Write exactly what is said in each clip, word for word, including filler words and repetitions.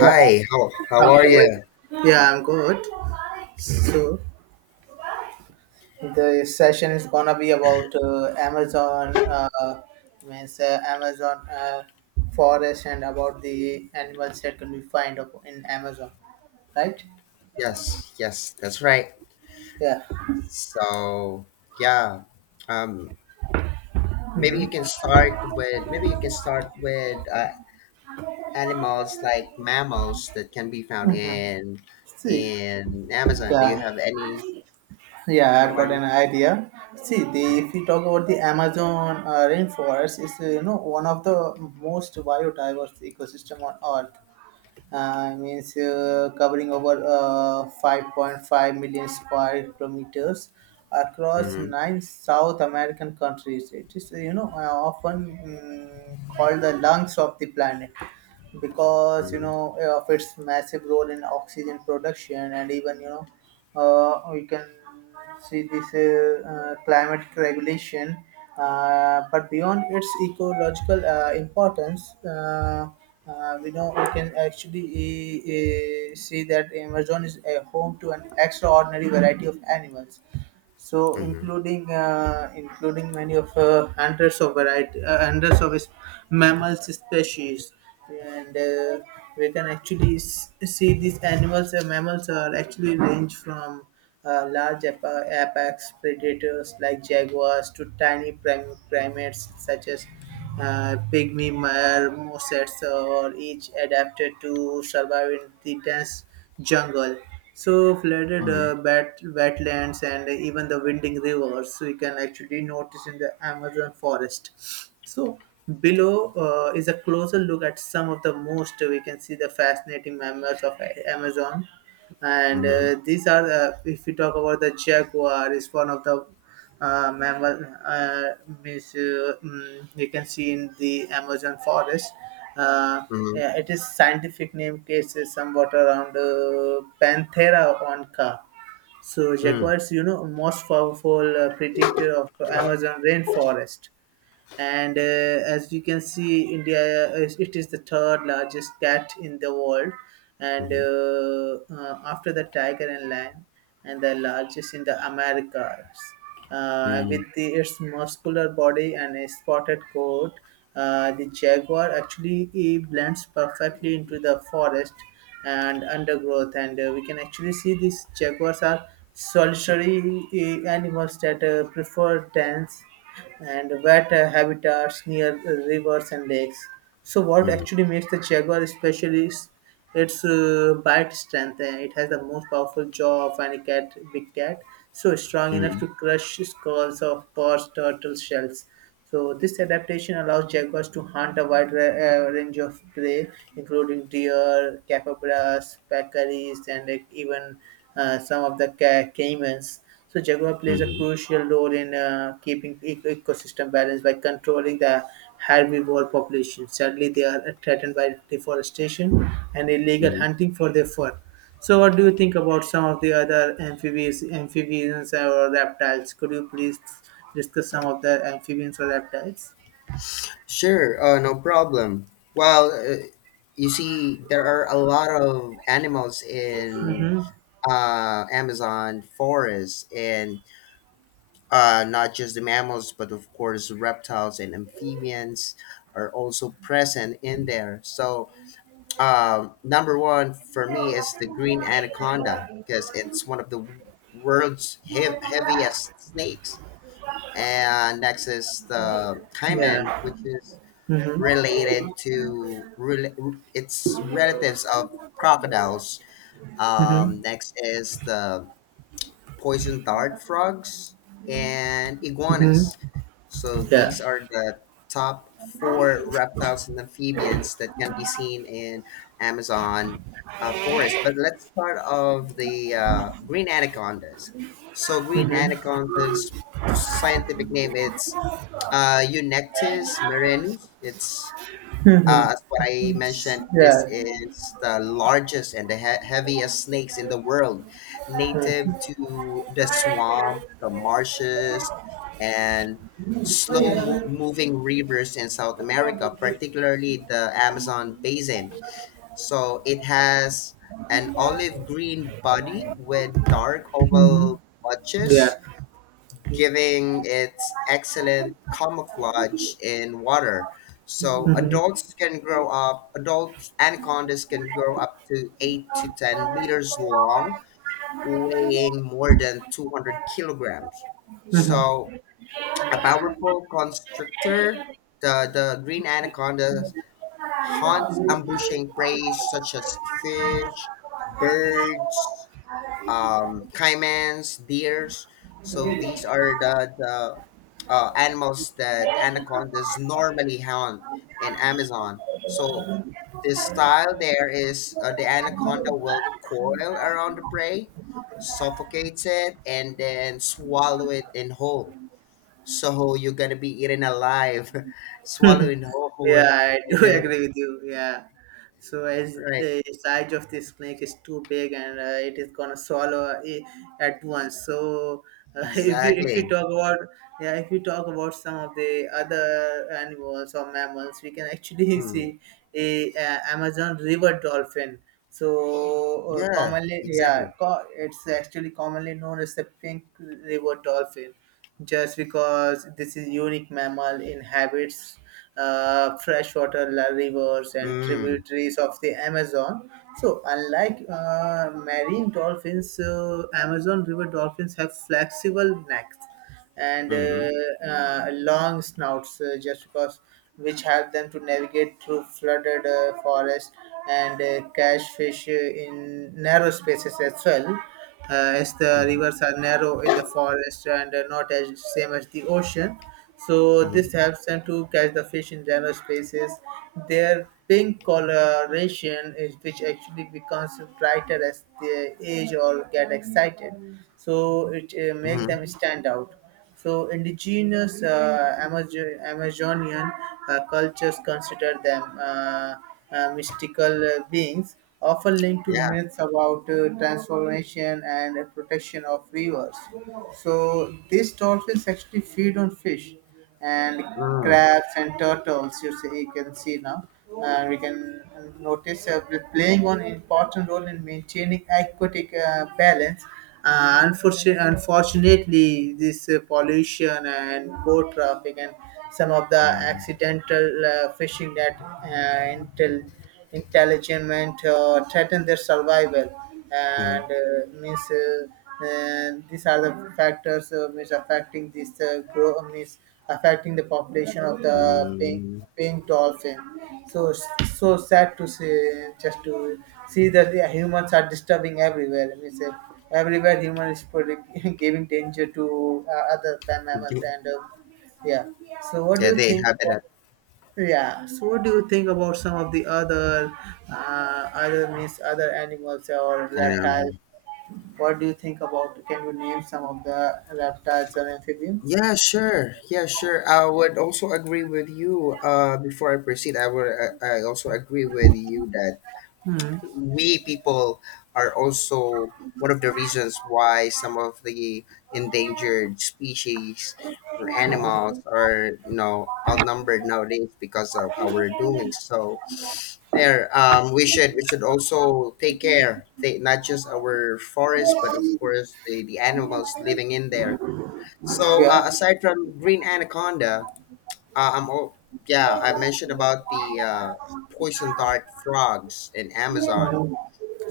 Yeah, how how of are you? course. yeah, I'm good. So the session is gonna be about uh, Amazon, uh, means uh, Amazon uh, forest and about the animals that can be found up in Amazon, right? Yes, yes, that's right. Yeah. So yeah, um, maybe you Mm-hmm. can start with maybe you can start with uh, animals like mammals that can be found Mm-hmm. in See, in Amazon. Do you yeah, have any? yeah, I've got Anyone? an idea. See, the if we talk about the Amazon uh, rainforest, it's uh, you know one of the most biodiverse ecosystem on Earth, uh, means uh, covering over uh, five point five million square kilometers across Mm-hmm, nine South American countries. It is, you know, uh, often mm, called the lungs of the planet, because you mm-hmm, know of its massive role in oxygen production, and even you know uh, we can see this uh, uh, climate regulation, uh, but beyond its ecological uh, importance, uh, uh, we know we can actually uh, uh, see that Amazon is a home to an extraordinary variety of animals, so mm-hmm, including uh, including many of uh, hundreds of variety uh, hundreds of mammals species. And uh, we can actually s- see these animals and mammals are actually range from uh, large ap- apex predators like jaguars to tiny prim- primates such as uh, pygmy marmosets, mosets or each adapted to survive in the dense jungle, so flooded uh, bat- wetlands, and even the winding rivers we can actually notice in the Amazon forest. So below uh, is a closer look at some of the most we can see the fascinating mammals of Amazon. And mm-hmm, uh, these are uh, if we talk about the jaguar is one of the uh, mammal uh, means, uh, mm, you can see in the Amazon forest. uh, mm-hmm, yeah, it is scientific name case is somewhat around uh, Panthera onca. So mm-hmm, jaguars, you know most powerful uh, predator of Amazon rainforest, and uh, as you can see, india is, it is the third largest cat in the world, and mm-hmm, uh, uh, after the tiger and lion, and the largest in the Americas, uh, mm-hmm, with the, its muscular body and a spotted coat. Uh, the jaguar actually he blends perfectly into the forest and undergrowth, and uh, we can actually see these jaguars are solitary uh, animals that uh, prefer dance and wet uh, habitats near uh, rivers and lakes. So, mm-hmm, what mm-hmm, mm-hmm, actually makes the jaguar special is its uh, bite strength. Uh, It has the most powerful jaw of any cat, big cat, so strong enough mm-hmm, to crush skulls of horse turtle shells. So this adaptation allows jaguars to hunt a wide ra- uh, range of prey, including deer, capybaras, peccaries, and like, even uh, some of the ca- caimans. So jaguar plays a mm-hmm, crucial role in uh, keeping ec- ecosystem balance by controlling the herbivore population. Sadly, they are threatened by deforestation and illegal mm-hmm. hunting for their fur. So, what do you think about some of the other amphibians, amphibians or reptiles? Could you please discuss some of the amphibians or reptiles? Sure, uh, no problem. Well, uh, you see, there are a lot of animals in Mm-hmm. uh, Amazon forest, and uh, not just the mammals, but of course, reptiles and amphibians are also present in there. So, um, number one for me is the green anaconda because it's one of the world's heav- heaviest snakes. And next is the caiman, Yeah. which is Mm-hmm. related to rela- it's relatives of crocodiles. Mm-hmm. Um, next is the poison dart frogs and iguanas. Mm-hmm. So Yeah. these are the top four reptiles and amphibians that can be seen in Amazon uh, forest. But let's start off the uh, green anacondas. So green Mm-hmm. anacondas, the scientific name it's uh, Eunectes marinus. It's uh, Mm-hmm. as what I mentioned, this Yeah. is the largest and the he- heaviest snakes in the world, native to the swamp, the marshes, and slow mo- moving rivers in South America, particularly the Amazon basin. So it has an olive green body with dark Mm-hmm. oval patches, Yeah. giving its excellent camouflage in water. So adults can grow up, adult anacondas can grow up to eight to ten meters long, weighing more than two hundred kilograms. Mhm. So a powerful constrictor, the, the green anaconda hunts ambushing prey such as fish, birds, um, caimans, deers. So these are the, the uh, animals that anacondas normally hound in Amazon. So this style there is uh, the anaconda will coil around the prey, suffocates it, and then swallow it in whole. So you're gonna be eaten alive, swallowing whole Yeah, I by do agree this. with you. Yeah. So as Right? the size of the snake is too big and uh, it is gonna swallow it at once. So uh, if you if you Exactly. talk about yeah if you talk about some of the other animals or mammals, we can actually Mm. see a, uh Amazon river dolphin. So uh, Yeah. commonly yeah, Exactly. co- it's actually commonly known as the pink river dolphin, just because this is unique mammal inhabits uh, freshwater la- rivers and Mm. tributaries of the Amazon. So unlike uh, marine dolphins, uh, Amazon river dolphins have flexible necks and Hmm. Mm-hmm. uh, uh, long snouts, uh, just because which help them to navigate through flooded uh, forests and uh, catch fish uh, in narrow spaces as well, uh, as the Mm-hmm. rivers are narrow in the forest and uh, not as same as the ocean. So Mhm. this helps them to catch the fish in general spaces. Their pink coloration is which actually becomes brighter as they age or get excited. So it uh, make them Mhm. stand out. So indigenous uh, Amazon- Amazonian uh, cultures consider them uh, uh, mystical uh, beings, often linked to Yeah. myths about uh, transformation and uh, protection of rivers. So these dolphins actually feed on fish and Mm. crabs and turtles. You see, you can see now. Uh, we can notice uh, playing an important role in maintaining aquatic uh, balance. Uh, unfortunately, unfortunately, this uh, pollution and boat traffic and some of the Mm. accidental uh, fishing that uh, intel intelligent uh, threaten their survival, Mm. and uh, means uh, uh, these are the factors uh, means affecting this uh, grow means affecting the population of the pink Mm. pink dolphin. So so sad to see, just to see that the humans are disturbing everywhere. Let me say everywhere human is putting, giving danger to uh, other mammals You- and uh, yeah. So what do Yeah, you they think? have it at. Yeah. So what do you think about some of the other uh, other means other animals or reptiles? Um, What do you think about? Can you name some of the reptiles or amphibians? yeah, sure. Yeah, sure. I would also agree with you. Uh, before I proceed, I would. I, I also agree with you that Hmm. we people are also one of the reasons why some of the endangered species or animals are you know outnumbered nowadays because of our doing so there. Um, we should we should also take care, take, not just our forest but of course the, the animals living in there. So Yeah. uh, aside from green anaconda, uh, i'm all, yeah, I mentioned about the uh, poison dart frogs in Amazon. Mhm.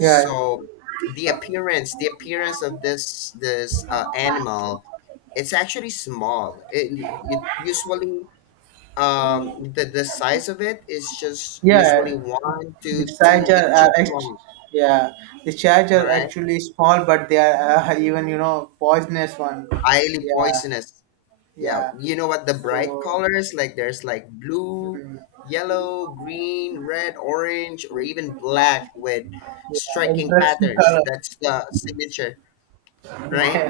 Yeah. the appearance the appearance of this this uh, animal, it's actually small, it, it usually, um the, the size of it is just usually Yeah. one The to two charger inches are act- long. yeah. The charger All are right, actually small, but they are uh, even you know poisonous one. highly Yeah. poisonous. Yeah, Yeah. you know what, the bright So colors, like there's like blue, Hmm. yellow, green, red, orange, or even black with striking Interesting patterns, colors. that's the signature. Right.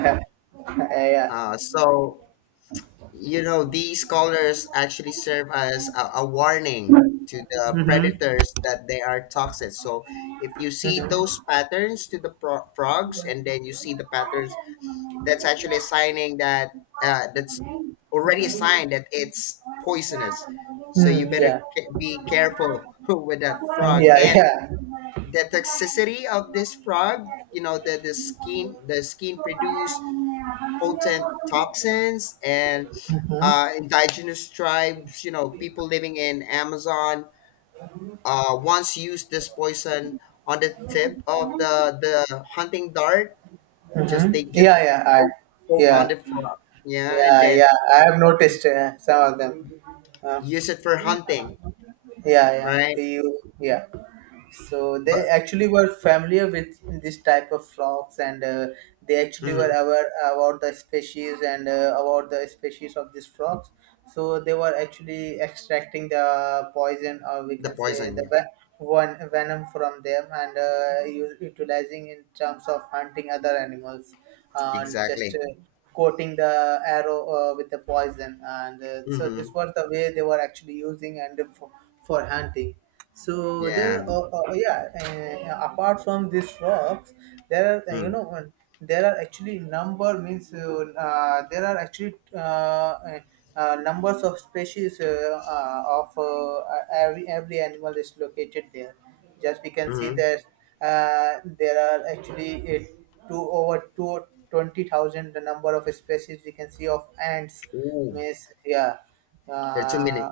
Yeah. Yeah. Uh so you know these colors actually serve as a, a warning to the Mm-hmm. predators that they are toxic. So if you see Yeah. those patterns to the pro- frogs, and then you see the patterns, that's actually a signing that uh, that's already a sign that it's poisonous. So you Mm-hmm. Hmm. better Yeah. ca- be careful with that Mm, frog. yeah. And Yeah. the toxicity of this frog, you know the, the skin the skin produce potent toxins. And Mm-hmm. uh, indigenous tribes, you know, people living in Amazon uh, once used this poison on the tip of the the hunting dart. Just Mm-hmm. they Yeah. just Yeah. I. poke, poke Yeah. on the frog, yeah, and Yeah, then yeah. I have noticed uh, some of them. Uh, use it for hunting, yeah, yeah. right? The you, yeah, so they But actually were familiar with this type of frogs, and uh, they actually were mhm, aware about the species, and uh, about the species of these frogs. So they were actually extracting the poison, or we the can say poison, the yeah. ve- one venom from them, and uh, u- utilizing in terms of hunting other animals, and just Exactly. uh, coating the arrow uh, with the poison, and uh, so this Hmm. was the way they were actually using, and for, for hunting. So Yeah. there, are- uh, uh, yeah. Uh, apart from these rocks, there are uh, you Mm-hmm. know uh, there are actually number means uh, uh, there are actually uh, uh, uh, numbers of species uh, uh, of uh, every every animal is located there. Just we can see Mm-hmm. that uh, there are actually uh, two over two twenty thousand, the number of species we can see of ants. Ooh, Means yeah there are too many, uh,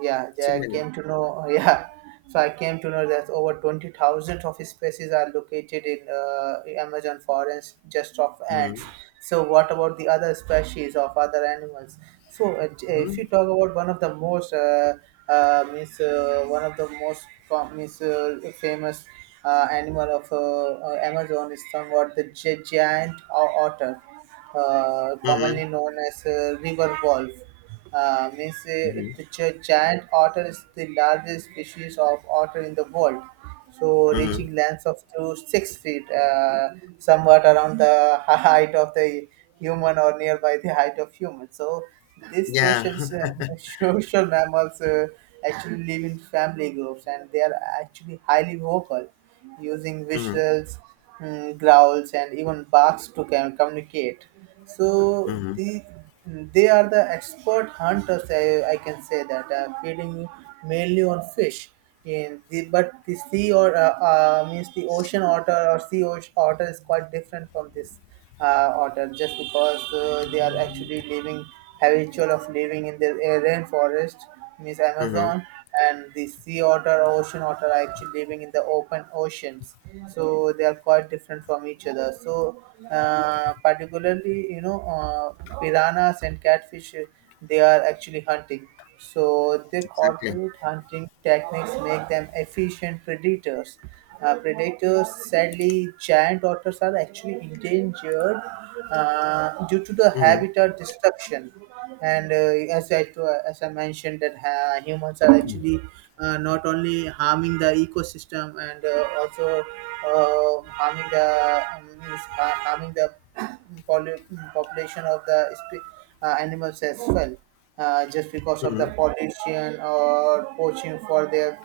yeah too I many. came to know yeah, so I came to know that over twenty thousand of species are located in uh, Amazon forest, just of ants. Mm-hmm. So what about the other species of other animals? So uh, j- if you Mm-hmm. talk about one of the most uh, uh, means uh, one of the most com- means, uh, famous uh, animal of uh, uh, Amazon is somewhat the gi- giant o- otter, uh, Mm-hmm. commonly known as uh, river wolf. Uh, means uh, Mm-hmm. The gi- giant otter is the largest species of otter in the world, so Mm-hmm. reaching lengths of through six feet, uh, somewhat around the height of the human, or nearby the height of human. So these Yeah. social social mammals uh, actually live in family groups, and they are actually highly vocal, using Mm-hmm. visuals, mm, growls, and even barks to com- communicate. So Mm-hmm. the Hmm, they are the expert hunters. I, I can say that uh, feeding mainly on fish. In the, but the sea, or uh, uh, means the ocean otter or sea ocean otter is quite different from this uh, otter, just because uh, they are actually living habitual of living in the uh, rainforest Miss Mm-hmm. Amazon, and the sea otter, ocean otter are actually living in the open oceans. So they are quite different from each other. So uh, particularly, you know, uh, piranhas and catfish, uh, they are actually hunting. So their Exactly. corporate hunting techniques make them efficient predators. Uh, predators, sadly, giant otters are actually endangered uh, due to the Mm-hmm. habitat destruction, and uh, as I to, as I mentioned that uh, humans are actually uh, not only harming the ecosystem, and uh, also uh, harming the um, means, uh, harming the poly- population of the spe- uh, animals as well, uh, just because of Mm-hmm. the pollution or poaching for their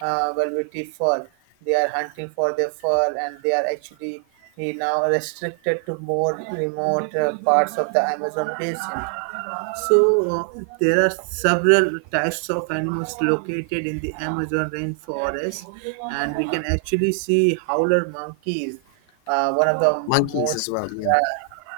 uh, velvety fur. They are hunting for their fur, and they are actually eh, now restricted to more remote uh, parts of the Amazon basin. So uh, there are several types of animals located in the Amazon rainforest, and we can actually see howler monkeys, uh, one of the Monkeys most as well. Yeah. uh,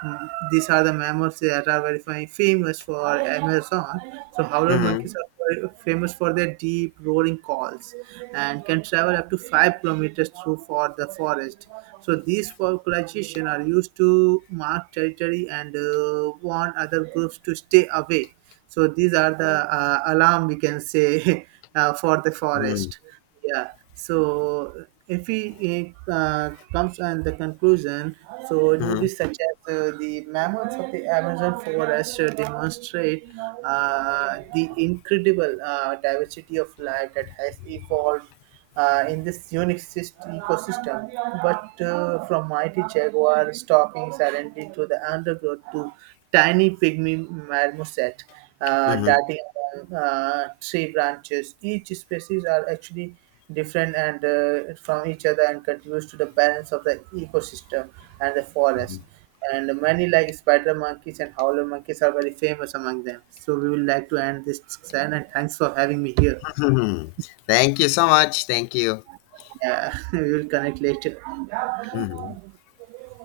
Mm, these are the mammals that are very fa- famous for Amazon. So howler Mm-hmm. monkeys are very famous for their deep roaring calls, and can travel up to five kilometers through for the forest. So these vocalization are used to mark territory and uh, warn other groups to stay away. So these are the uh, alarm, we can say, uh, for the Mm-hmm. forest. Yeah, so if we uh, comes on the conclusion, so Mm-hmm. duties such as uh, the mammals of the Amazon forest uh, demonstrate uh, the incredible uh, diversity of life that has evolved uh, in this unique syst- ecosystem. But uh, from mighty jaguar stalking silently to the undergrowth to tiny pygmy marmoset uh, Mm-hmm. darting among uh, tree branches, each species are actually different and uh, from each other, and contributes to the balance of the ecosystem and the forest. And many like spider monkeys and howler monkeys are very famous among them. So we would like to end this discussion, and thanks for having me here. Mm-hmm. Thank you so much. Thank you. Yeah, we will connect later. Mhm.